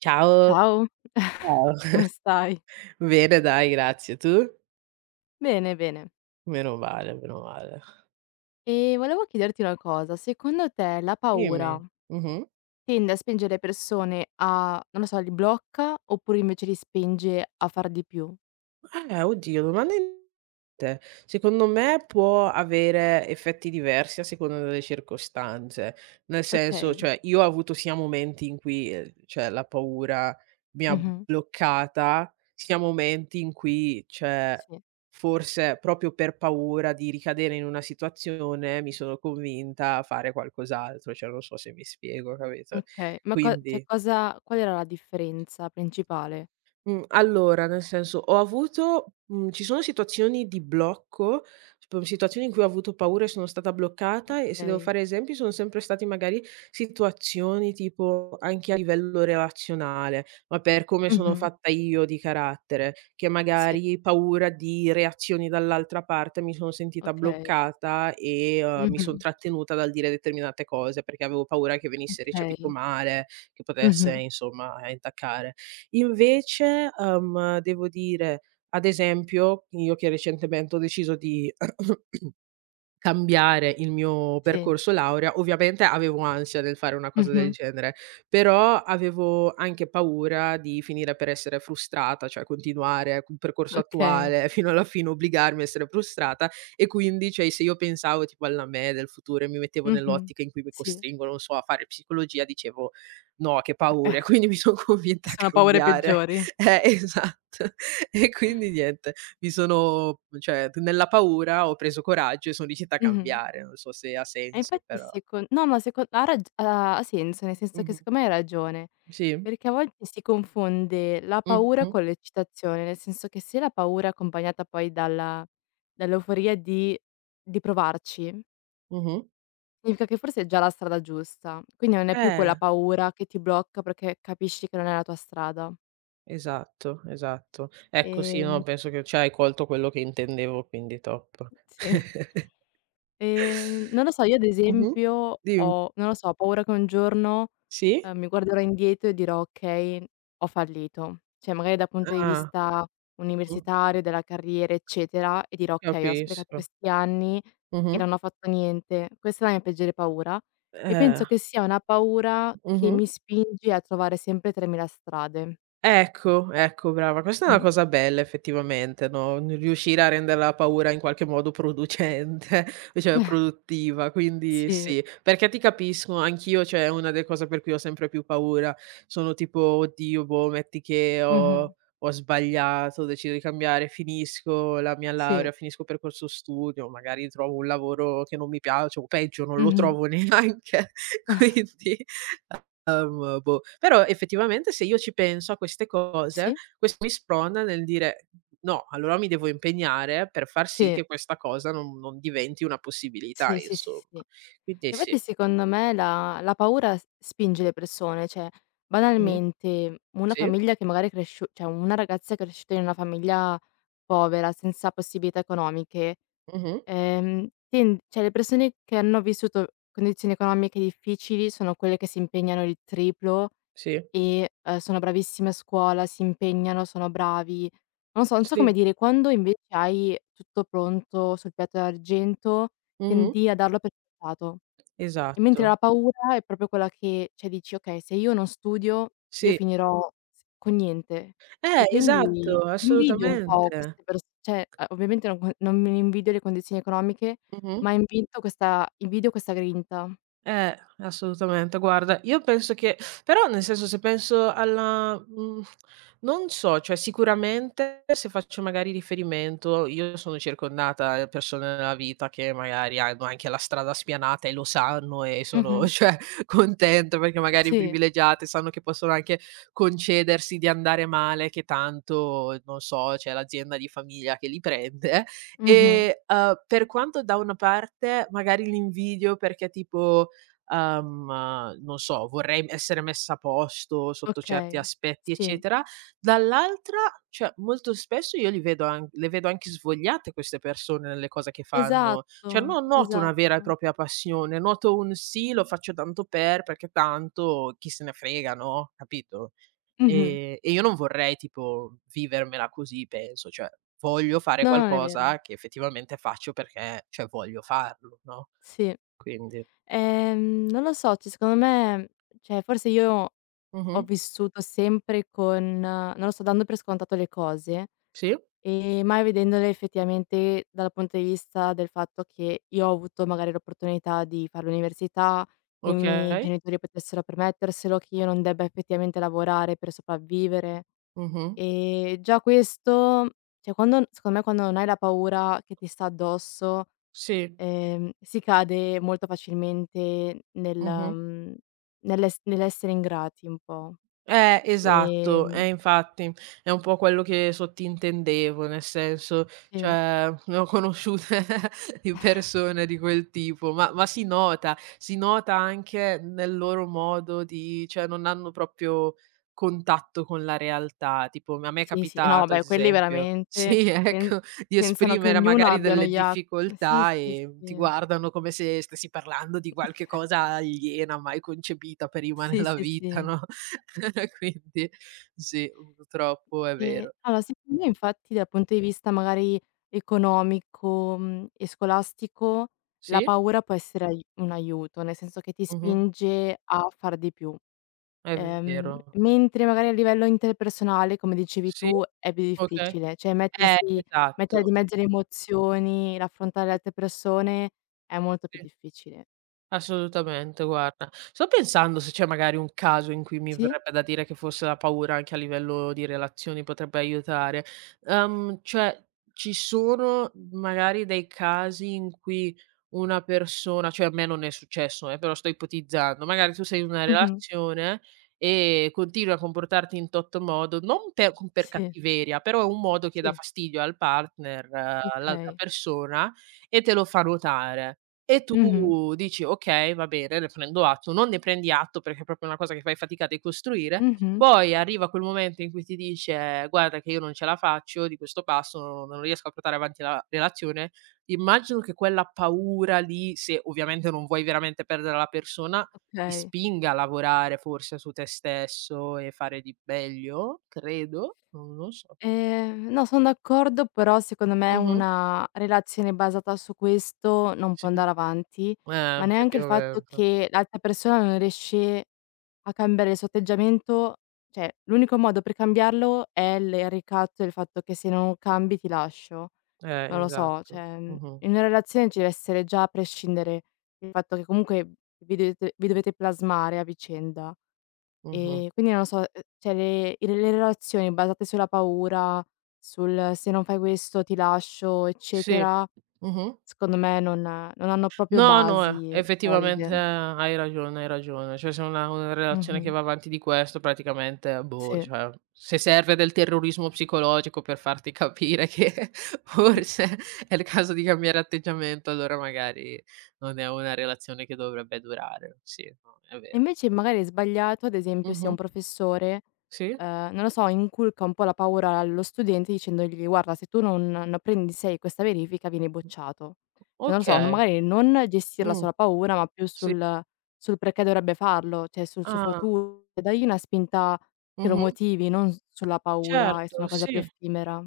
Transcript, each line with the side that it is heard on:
right: Ciao.
left: Ciao,
right: Ciao.
left: come stai?
right: Bene dai, grazie. Tu?
left: Bene, bene.
right: Meno male, meno male.
left: E volevo chiederti una cosa, secondo te la paura
right: Dimmi. Mh-mh.
left: tende a spingere le persone a non lo so, li blocca oppure invece li spinge a far di più?
right: Oddio. Domanda inte Secondo me può avere effetti diversi a seconda delle circostanze. Nel senso,
left: Okay,
right: cioè io ho avuto sia momenti in cui, cioè la paura mi ha
left: mh-mh,
right: bloccata, sia momenti in cui, cioè,
left: sì,
right: forse proprio per paura di ricadere in una situazione mi sono convinta a fare qualcos'altro, cioè non so se mi spiego, capito?
left: okay. Ma co cioè
right: Quindi,
left: cosa qual era la differenza principale?
right: Mhmm, allora, nel senso, ci sono situazioni di blocco, tipo situazioni in cui ho avuto paura e sono stata bloccata e se devo
left: Okay,
right: fare esempi sono sempre stati magari situazioni tipo anche a livello relazionale, ma per come sono
left: mh-mh,
right: fatta io di carattere, che
left: sì,
right: magari paura di reazioni dall'altra parte mi sono sentita
left: okay,
right: bloccata e, mi
left: mh-mh,
right: son trattenuta dal dire determinate cose, perché avevo paura che venisse recepito
left: okay,
right: male, che potesse
left: mh-mh,
right: insomma, intaccare. Invece, devo dire, ad esempio, io che recentemente ho deciso di cambiare il mio
left: sì,
right: percorso laurea. Ovviamente avevo ansia nel fare una cosa del
left: mh-mh,
right: genere, però avevo anche paura di finire per essere frustrata, cioè continuare col percorso
left: okay,
right: attuale fino alla fine, obbligarmi a essere frustrata e quindi, cioè, se io pensavo tipo alla me del futuro e mi mettevo
left: mh-mh,
right: nell'ottica in cui mi
left: sì.
right: costringono, non so, a fare psicologia, dicevo: "No, che paure", quindi mi son
left: Ci
right: convinta a
left: sono paure
right: cambiare.
left: peggiori.
right: Esatto. E quindi niente. Mi sono cioè t Nella paura ho preso coraggio e son riuscita a
left: Mh-mh.
right: cambiare, non so se ha
left: E
right: senso
left: infatti
right: però.
left: secon no, ma seco ha rag ha senso, nel senso che
right: Mh-mh.
left: secondo me hai ragione,
right: Sì.
left: perché a volte si confonde la paura
right: Mh-mh,
left: con l'eccitazione, nel senso che se la paura è accompagnata poi dalla dall'euforia di provarci,
right: mh-mh.
left: significa che forse è già la strada giusta, quindi non è più quella
right: Eh,
left: paura che ti blocca perché capisci che non è la tua strada.
right: esatto, esatto. Ecco sì, no,
left: Ehm
right: penso che cioè hai colto quello che intendevo, quindi top.
left: sì. Non lo so, io ad
right: Mh-mh.
left: esempio
right: Dim
left: ho non lo so, ho paura che un giorno,
right: sì?
left: mi guarderò indietro e dirò: "Okay, ho fallito." Cioè magari dal punto di
right: Ah.
left: vista
right: Mh.
left: universitario, della carriera, eccetera, e dirò: "Okay, ho sprecato
right: Capisco.
left: questi anni e
right: Mh-mh.
left: non ho fatto niente." Questa è la mia peggiore paura e
right: Eh.
left: penso che sia una paura che
right: Mh-mh.
left: mi spinge a trovare sempre 3.000 strade.
right: Ecco, ecco brava. Questa è una
left: Mh.
right: cosa bella effettivamente, no, n riuscire a rendere la paura in qualche modo producente, cioè produttiva, quindi
left: Sì.
right: sì. Perché ti capisco, anch'io cioè, è una delle cose per cui ho sempre più paura. Sono tipo: "Oddio, boh, metti che
left: Mh-mh.
right: ho sbagliato, decido di cambiare, finisco la mia
left: Sì.
right: laurea, finisco il percorso studio, magari trovo un lavoro che non mi piace o peggio non lo
left: Mh-mh.
right: trovo neanche." Quindi. Boh, però effettivamente se io ci penso a queste cose,
left: Sì.
right: questo mi sprona nel dire: "No, allora mi devo impegnare per far sì
left: Sì.
right: che questa cosa non diventi una possibilità",
left: Sì, sì, sì,
right: insomma.
left: sì.
right: Quindi
left: Infatti
right: sì.
left: secondo me la paura s spinge le persone, cioè
right: Mh-mh.
left: banalmente una
right: Sì.
left: famiglia che magari è cresciu cioè una ragazza cresciuta in una famiglia povera, senza possibilità economiche,
right: Mh-mh.
left: ten cioè le persone che hanno vissuto condizioni economiche difficili sono quelle che si impegnano il triplo
right: Sì.
left: e, sono bravissime a scuola, si impegnano, sono bravi. Non so
right: Sì.
left: come dire, quando invece hai tutto pronto sul piatto d'argento
right: Mh-mh.
left: tendi a darlo per scontato. E mentre
right: Esatto.
left: la paura è proprio quella che cioè dici: "Okay, se io non studio io
right: Sì.
left: finirò s con niente". E quindi
right: Esatto,
left: invidio un po'
right: assolutamente.
left: queste pers cioè, ovviamente non mi invidio le condizioni economiche,
right: Mh-mh.
left: ma invidio questa grinta.
right: Assolutamente. Guarda, io penso che però nel senso se penso alla non so, cioè sicuramente se faccio magari riferimento io sono circondata da persone nella vita che magari hanno anche la strada spianata e lo sanno e sono
left: Mh-mh.
right: cioè contente perché magari
left: Sì.
right: privilegiate, sanno che possono anche concedersi di andare male, che tanto, non so, c'è l'azienda di famiglia che li prende.
left: Mh-mh.
right: E, per quanto da una parte magari li invidio perché tipo non so, vorrei essere messa a posto sotto certi
left: Okay.
right: aspetti,
left: Sì.
right: eccetera. Dall'altra, cioè molto spesso io li vedo an le vedo anche svogliate queste persone nelle cose che fanno. Cioè
left: Esatto,
right: non noto una vera e
left: esatto.
right: propria passione, noto un: "Sì, lo faccio tanto per, perché tanto chi se ne frega", no, capito?
left: Mh-mh.
right: E io non vorrei tipo vivermela così, penso, cioè voglio fare
left: No, non è vero.
right: qualcosa che effettivamente faccio perché, cioè voglio farlo, no,
left: Sì.
right: quindi.
left: Non lo so, cioè secondo me, cioè forse io
right: Mh-mh.
left: ho vissuto sempre con non lo so, dando per scontato le cose
right: Sì.
left: e mai vedendole effettivamente dal punto di vista del fatto che io ho avuto magari l'opportunità di fare l'università, che i miei
right: Okay.
left: genitori potessero permetterselo, che io non debba effettivamente lavorare per sopravvivere.
right: Mh-mh.
left: Già questo cioè quando secondo me quando non hai la paura che ti sta addosso,
right: Sì.
left: si cade molto facilmente
right: Mh-mh.
left: nell'essere ingrati un po'.
right: Esatto,
left: Ehm,
right: infatti è un po' quello che sottintendevo, nel senso,
left: sì,
right: cioè ne ho conosciute di persone di quel tipo, ma si nota anche nel loro modo di cioè non hanno proprio contatto con la realtà. Tipo m a me è
left: sì, sì. No,
right: capitato ad
left: vabbè, quelli
right: esempio
left: veramente
right: sì,
left: pen
right: ecco, di
left: pensano che
right: esprimere
left: ognuno
right: magari
left: abbia uno
right: delle
left: yacht. Sì,
right: difficoltà
left: sì,
right: e ti
left: sì.
right: guardano come se stessi parlando di qualche cosa aliena mai concepita prima
left: Sì,
right: nella
left: sì,
right: vita,
left: sì.
right: no? Quindi sì, purtroppo è
left: E
right: vero.
left: allora, secondo me
right: Mh-mh.
left: infatti dal punto di vista magari economico, e scolastico, la
right: Sì,
left: paura può essere ai un aiuto, nel senso che ti
right: mh-mh,
left: spinge a far di più.
right: è
left: Ehm,
right: vero.
left: mentre magari a livello interpersonale, come dicevi
right: Sì,
left: tu, è più
right: okay.
left: difficile, cioè mettersi mettere di
right: Esatto.
left: mezzo le emozioni, l'affrontare le altre persone è molto più
right: Sì.
left: difficile.
right: Assolutamente, guarda. Sto pensando se c'è magari un caso in cui mi
left: Sì?
right: verrebbe da dire che forse la paura anche a livello di relazioni potrebbe aiutare. Cioè, ci sono magari dei casi in cui una persona cioè a me non è successo, però sto ipotizzando, magari tu sei in una
left: Mh-mh.
right: relazione e continui a comportarti in totto modo, non per con per
left: Sì,
right: cattiveria, però è un modo che dà
left: sì,
right: fastidio al partner, all'altra
left: okay.
right: persona e te lo fa notare. E tu
left: Mh-mh.
right: dici: "Okay, va bene, ne prendo atto". Non ne prendi atto perché è proprio una cosa che fai fatica a decostruire.
left: Mh-mh.
right: Poi arriva quel momento in cui ti dice: guarda che io non ce la faccio di questo passo, non riesco a portare avanti la relazione". Immagino che quella paura lì, se ovviamente non vuoi veramente perdere la persona, ti
left: Okay.
right: spinga a lavorare forse su te stesso e fare di meglio, credo, non lo so.
left: No, son d'accordo, però secondo me
right: Mh-mh.
left: una relazione basata su questo non può
right: Sì.
left: andare avanti, ma neanche il fatto
right: Effettivamente.
left: che l'altra persona non riesce a cambiare il suo atteggiamento cioè, l'unico modo per cambiarlo è il ricatto e il fatto che se non cambi ti lascio. Non lo so,
right: Esatto.
left: cioè,
right: Mh-mh.
left: in una relazione ci deve essere già a prescindere il fatto che comunque vi dovete plasmare a vicenda.
right: Mh-mh.
left: E quindi non lo so, cioè le relazioni basate sulla paura, sul "se non fai questo ti lascio"
right: Sì.
left: eccetera,
right: Mh-mh.
left: secondo me non hanno proprio
right: No, no,
left: basi
right: effettivamente
left: solide.
right: hai ragione, hai ragione. Cioè, se una relazione che
left: Mh-mh.
right: va avanti di questo praticamente, boh,
left: Sì.
right: cioè, se serve del terrorismo psicologico per farti capire che forse è il caso di cambiare atteggiamento, allora magari non è una relazione che dovrebbe durare. Sì, no, è
left: E
right: vero.
left: invece magari è sbagliato, ad esempio, se
right: Mh-mh.
left: un professore,
right: Sì?
left: non lo so, inculca un po' la paura allo studente dicendogli: "Guarda, se tu non prendi 6 questa verifica vieni bocciato". Cioè, non lo so, n
right: Okay.
left: magari non gestirla
right: Mh.
left: sulla paura, ma più
right: Sì.
left: sul perché dovrebbe farlo, cioè sul suo
right: Ah.
left: futuro. E dagli una spinta che lo
right: Mh-mh.
left: motivi, non s sulla paura e su
right: Certo,
left: una cosa più
right: sì.
left: effimera.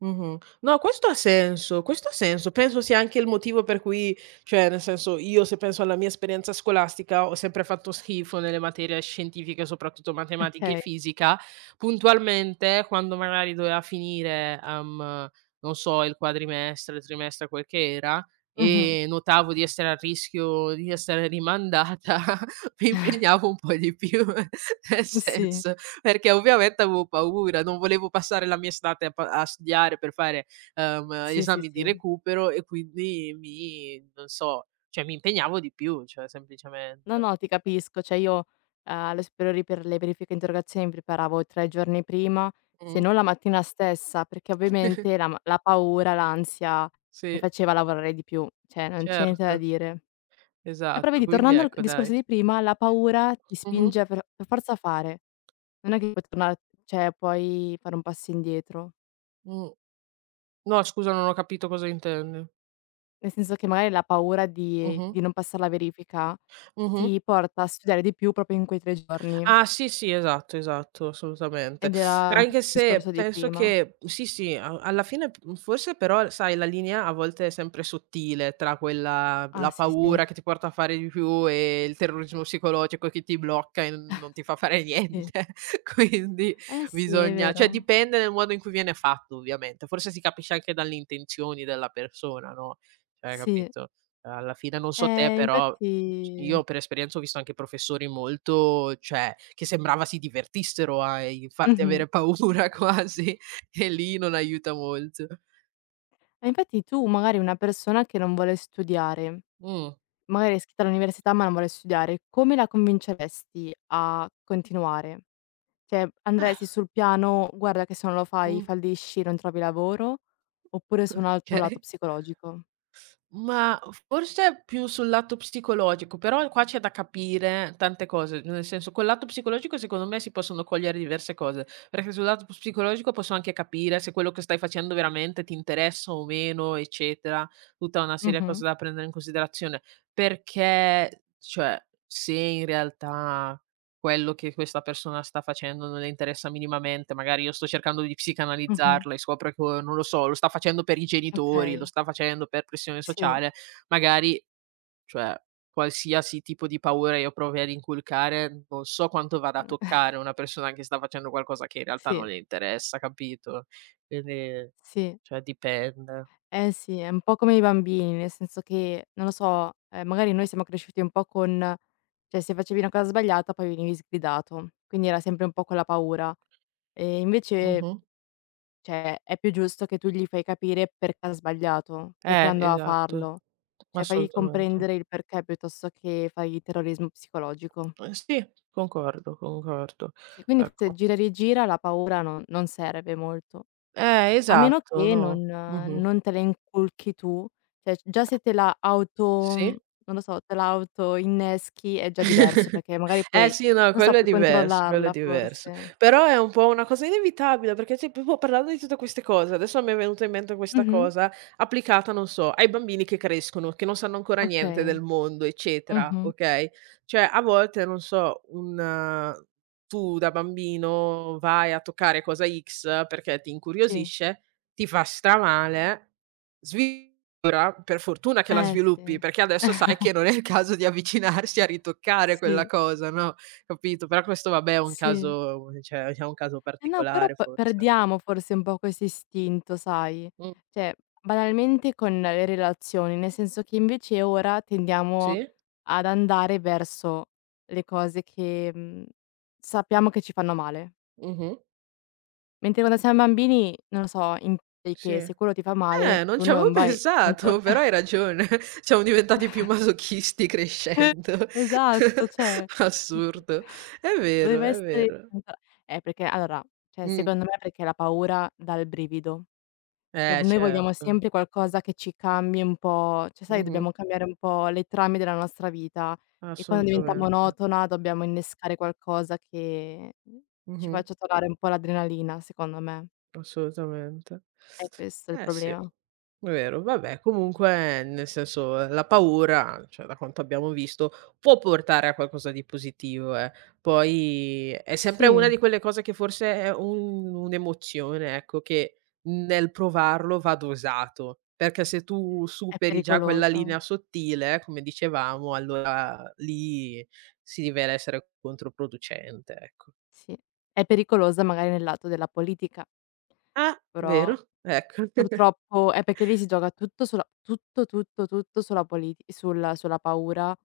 right: Mh-mh. No, questo ha senso, questo ha senso. Penso sia anche il motivo per cui cioè, nel senso, io se penso alla mia esperienza scolastica, ho sempre fatto schifo nelle materie scientifiche, soprattutto matematica e
left: Okay.
right: fisica. Puntualmente, quando magari doveva finire, non so, il quadrimestre, il trimestre, quel che era,
left: Mh-mh.
right: e notavo di essere a rischio di essere rimandata, mi impegnavo un po' di più, nel
left: Sì.
right: senso perché ovviamente avevo paura, non volevo passare la mia estate a studiare per fare,
left: Sì, sì,
right: esami di
left: sì.
right: recupero e quindi mi non so, cioè mi impegnavo di più, cioè
left: No,
right: semplicemente.
left: no, ti capisco. Cioè io, alle superiori per le verifiche e interrogazioni mi preparavo 3 giorni prima, se
right: Mh.
left: non la mattina stessa, perché ovviamente la paura, l'ansia mi
right: Sì,
left: faceva lavorare di più, cioè non c'è niente da
right: certo,
left: dire. E però
right: esatto,
left: vedi,
right: quindi
left: tornando al
right: ecco
left: discorso
right: dai.
left: di prima, la paura ti
right: Mh-mh,
left: spinge per forza a fare. Non è che puoi tornare cioè puoi fare un passo indietro.
right: mh. No scusa, non ho capito cosa intendi.
left: Nel senso che magari la paura di
right: Mh-mh,
left: non passar la verifica
right: mh-mh.
left: ti porta a studiare di più proprio in quei 3 giorni,
right: Ah sì, sì, esatto, esatto, assolutamente.
left: ed era un po'
right: Anche
left: il
right: se
left: discorso di
right: penso
left: prima.
right: che sì, sì, a alla fine p forse però sai la linea a volte è sempre sottile tra quella la
left: Ah sì, sì,
right: paura che ti porta a fare di più e il terrorismo psicologico che ti blocca e non ti fa fare
left: sì.
right: niente. Quindi
left: Eh sì, è
right: bisogna cioè
left: vero.
right: dipende nel modo in cui viene fatto ovviamente, forse si capisce anche dalle intenzioni della persona, no, cioè
left: Sì.
right: capito? Alla fine non so te
left: Eh
right: però
left: infatti
right: io per esperienza ho visto anche professori molto cioè, che sembrava si divertissero a, farti
left: mh-mh.
right: avere paura quasi e lì non aiuta molto.
left: E infatti tu magari una persona che non vuole studiare,
right: Mh.
left: magari è iscritta all'università ma non vuole studiare, come la convinceresti a continuare? Cioè
right: Eh.
left: andresti sul piano: "Guarda che se non lo fai
right: Mh.
left: fallisci, non trovi lavoro", oppure su un altro lato
right: Okay.
left: psicologico?
right: Ma forse più sul lato psicologico, però qua c'è da capire tante cose, nel senso col lato psicologico secondo me si possono cogliere diverse cose, perché sul lato psicologico posso anche capire se quello che stai facendo veramente ti interessa o meno, eccetera, tutta una serie di
left: Mh-mh,
right: cose da prendere in considerazione, perché cioè se in realtà quello che questa persona sta facendo non le interessa minimamente, magari io sto cercando di
left: mh-mh.
right: psicanalizzarla e scopro che, non lo so, lo sta facendo per i genitori, lo
left: Okay,
right: sta facendo per pressione
left: sì,
right: sociale, magari cioè qualsiasi tipo di paura io provi ad inculcare, non so quanto vada a toccare una persona che sta facendo qualcosa che in realtà non
left: sì,
right: le interessa, capito? Quindi
left: sì.
right: cioè dipende.
left: Eh sì, è un po' come i bambini, nel senso che, non lo so, magari noi siamo cresciuti un po' con cioè se facevi una cosa sbagliata poi venivi sgridato, quindi era sempre un po' quella paura. Invece,
right: Mh-mh.
left: cioè, è più giusto che tu gli fai capire perché ha sbagliato, perché andò a
right: Esatto,
left: farlo. Cioè fagli
right: assolutamente.
left: comprendere il perché piuttosto che fai terrorismo psicologico.
right: Eh sì, concordo, concordo.
left: Sì, quindi forse
right: Ecco.
left: gira e rigira la paura non serve molto. A meno
right: Esatto,
left: che
right: no.
left: non
right: Mh-mh.
left: non te la inculchi tu, cioè già se te la auto
right: Sì.
left: non lo so, te la auto inneschi è già diverso, perché magari
right: Eh
left: poi,
right: sì, no,
left: non so,
right: quello è
left: puoi
right: diverso, quello è
left: controllarla
right: diverso.
left: forse.
right: Però è un po' una cosa inevitabile, perché cioè proprio parlando di tutte queste cose, adesso mi è venuta in mente questa
left: Mh-mh.
right: cosa, applicata, non so, ai bambini che crescono, che non sanno ancora niente del
left: Okay.
right: mondo, eccetera,
left: Mh-mh.
right: okay, cioè a volte, non so, un tu da bambino vai a toccare cosa X perché ti
left: Sì.
right: incuriosisce, ti fa stramale. Svi Ora, per fortuna che la
left: Eh
right: sviluppi,
left: sì.
right: perché adesso sai che non è il caso di avvicinarsi a ritoccare quella
left: Sì,
right: cosa, no, capito, però questo vabbè è un
left: sì.
right: caso cioè è un caso
left: Eh no, però
right: particolare
left: p
right: forse.
left: perdiamo forse un po' questo istinto, sai,
right: Mh,
left: cioè banalmente con le relazioni, nel senso che invece ora tendiamo
right: sì,
left: ad andare verso le cose che, sappiamo che ci fanno male.
right: mh-mh,
left: Mentre quando siamo bambini, non lo so, impari
right: sì.
left: che se quello ti fa male
right: Non
left: tu
right: ci avevo
left: non vai non tor
right: pensato, però hai ragione. Siamo diventati più masochisti crescendo.
left: esatto, cioè
right: Assurdo. È vero,
left: doveva
right: è
left: essere
right: vero.
left: perché allora, cioè
right: Mh.
left: secondo me perché la paura dà il brivido. E
right: Eh
left: noi vogliamo
right: certo.
left: sempre qualcosa che ci cambi un po' cioè sai
right: Mh-mh.
left: dobbiamo cambiare un po' le trame della nostra vita e quando diventa
right: Assolutamente.
left: monotona dobbiamo innescare qualcosa che ci
right: Mh-mh.
left: faccia tornare un po' l'adrenalina, secondo me.
right: Assolutamente.
left: È questo il
right: Eh sì, è
left: problema.
right: vero. Vabbè, comunque nel senso, la paura, cioè da quanto abbiamo visto, può portare a qualcosa di positivo, eh. Poi è sempre una
left: Sì,
right: di quelle cose che forse è un'emozione, ecco, che nel provarlo va dosato, perché se tu
left: è
right: superi già quella linea
left: pericoloso.
right: sottile, come dicevamo, allora lì si rivela essere controproducente, ecco.
left: Sì. È pericolosa magari nel lato della politica,
right: Ah,
left: però
right: vero? Ecco,
left: purtroppo è perché lì si gioca tutto sulla tutto, tutto, tutto sulla paura.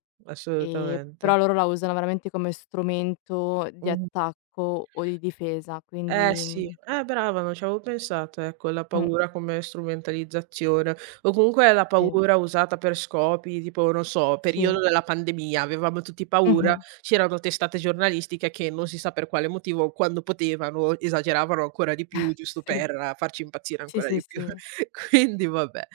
right: assolutamente.
left: Però loro la usano veramente come strumento di
right: Mh-mh.
left: attacco o di difesa,
right: Eh
left: quindi
right: sì, brava, non ci avevo pensato, ecco, la
left: mh,
right: paura come strumentalizzazione, o comunque la
left: sì,
right: paura usata per scopi tipo, non so, periodo
left: sì.
right: della pandemia, avevamo tutti paura,
left: Mh-mh.
right: c'erano testate giornalistiche che non si sa per quale motivo, quando potevano, esageravano ancora di più, giusto
left: Sì.
right: per farci impazzire
left: Sì,
right: ancora
left: sì,
right: di più.
left: sì.
right: Quindi vabbè,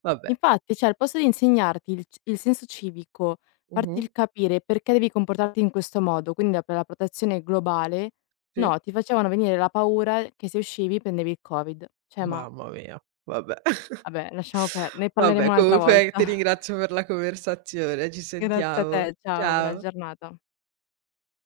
right: vabbè.
left: Infatti, cioè al posto di insegnarti il senso civico, farti
right: Mh-mh.
left: il capire perché devi comportarti in questo modo, quindi la protezione globale,
right: Sì.
left: no, ti facevano venire la paura che se uscivi prendevi il Covid. Cioè ma
right: Mamma mia, vabbè.
left: vabbè lasciamo per ne parleremo
right: Vabbè,
left: un'altra volta.
right: comunque ti ringrazio per la conversazione, ci
left: Grazie a
right: sentiamo.
left: te, ciao, buona
right: Ciao.
left: giornata.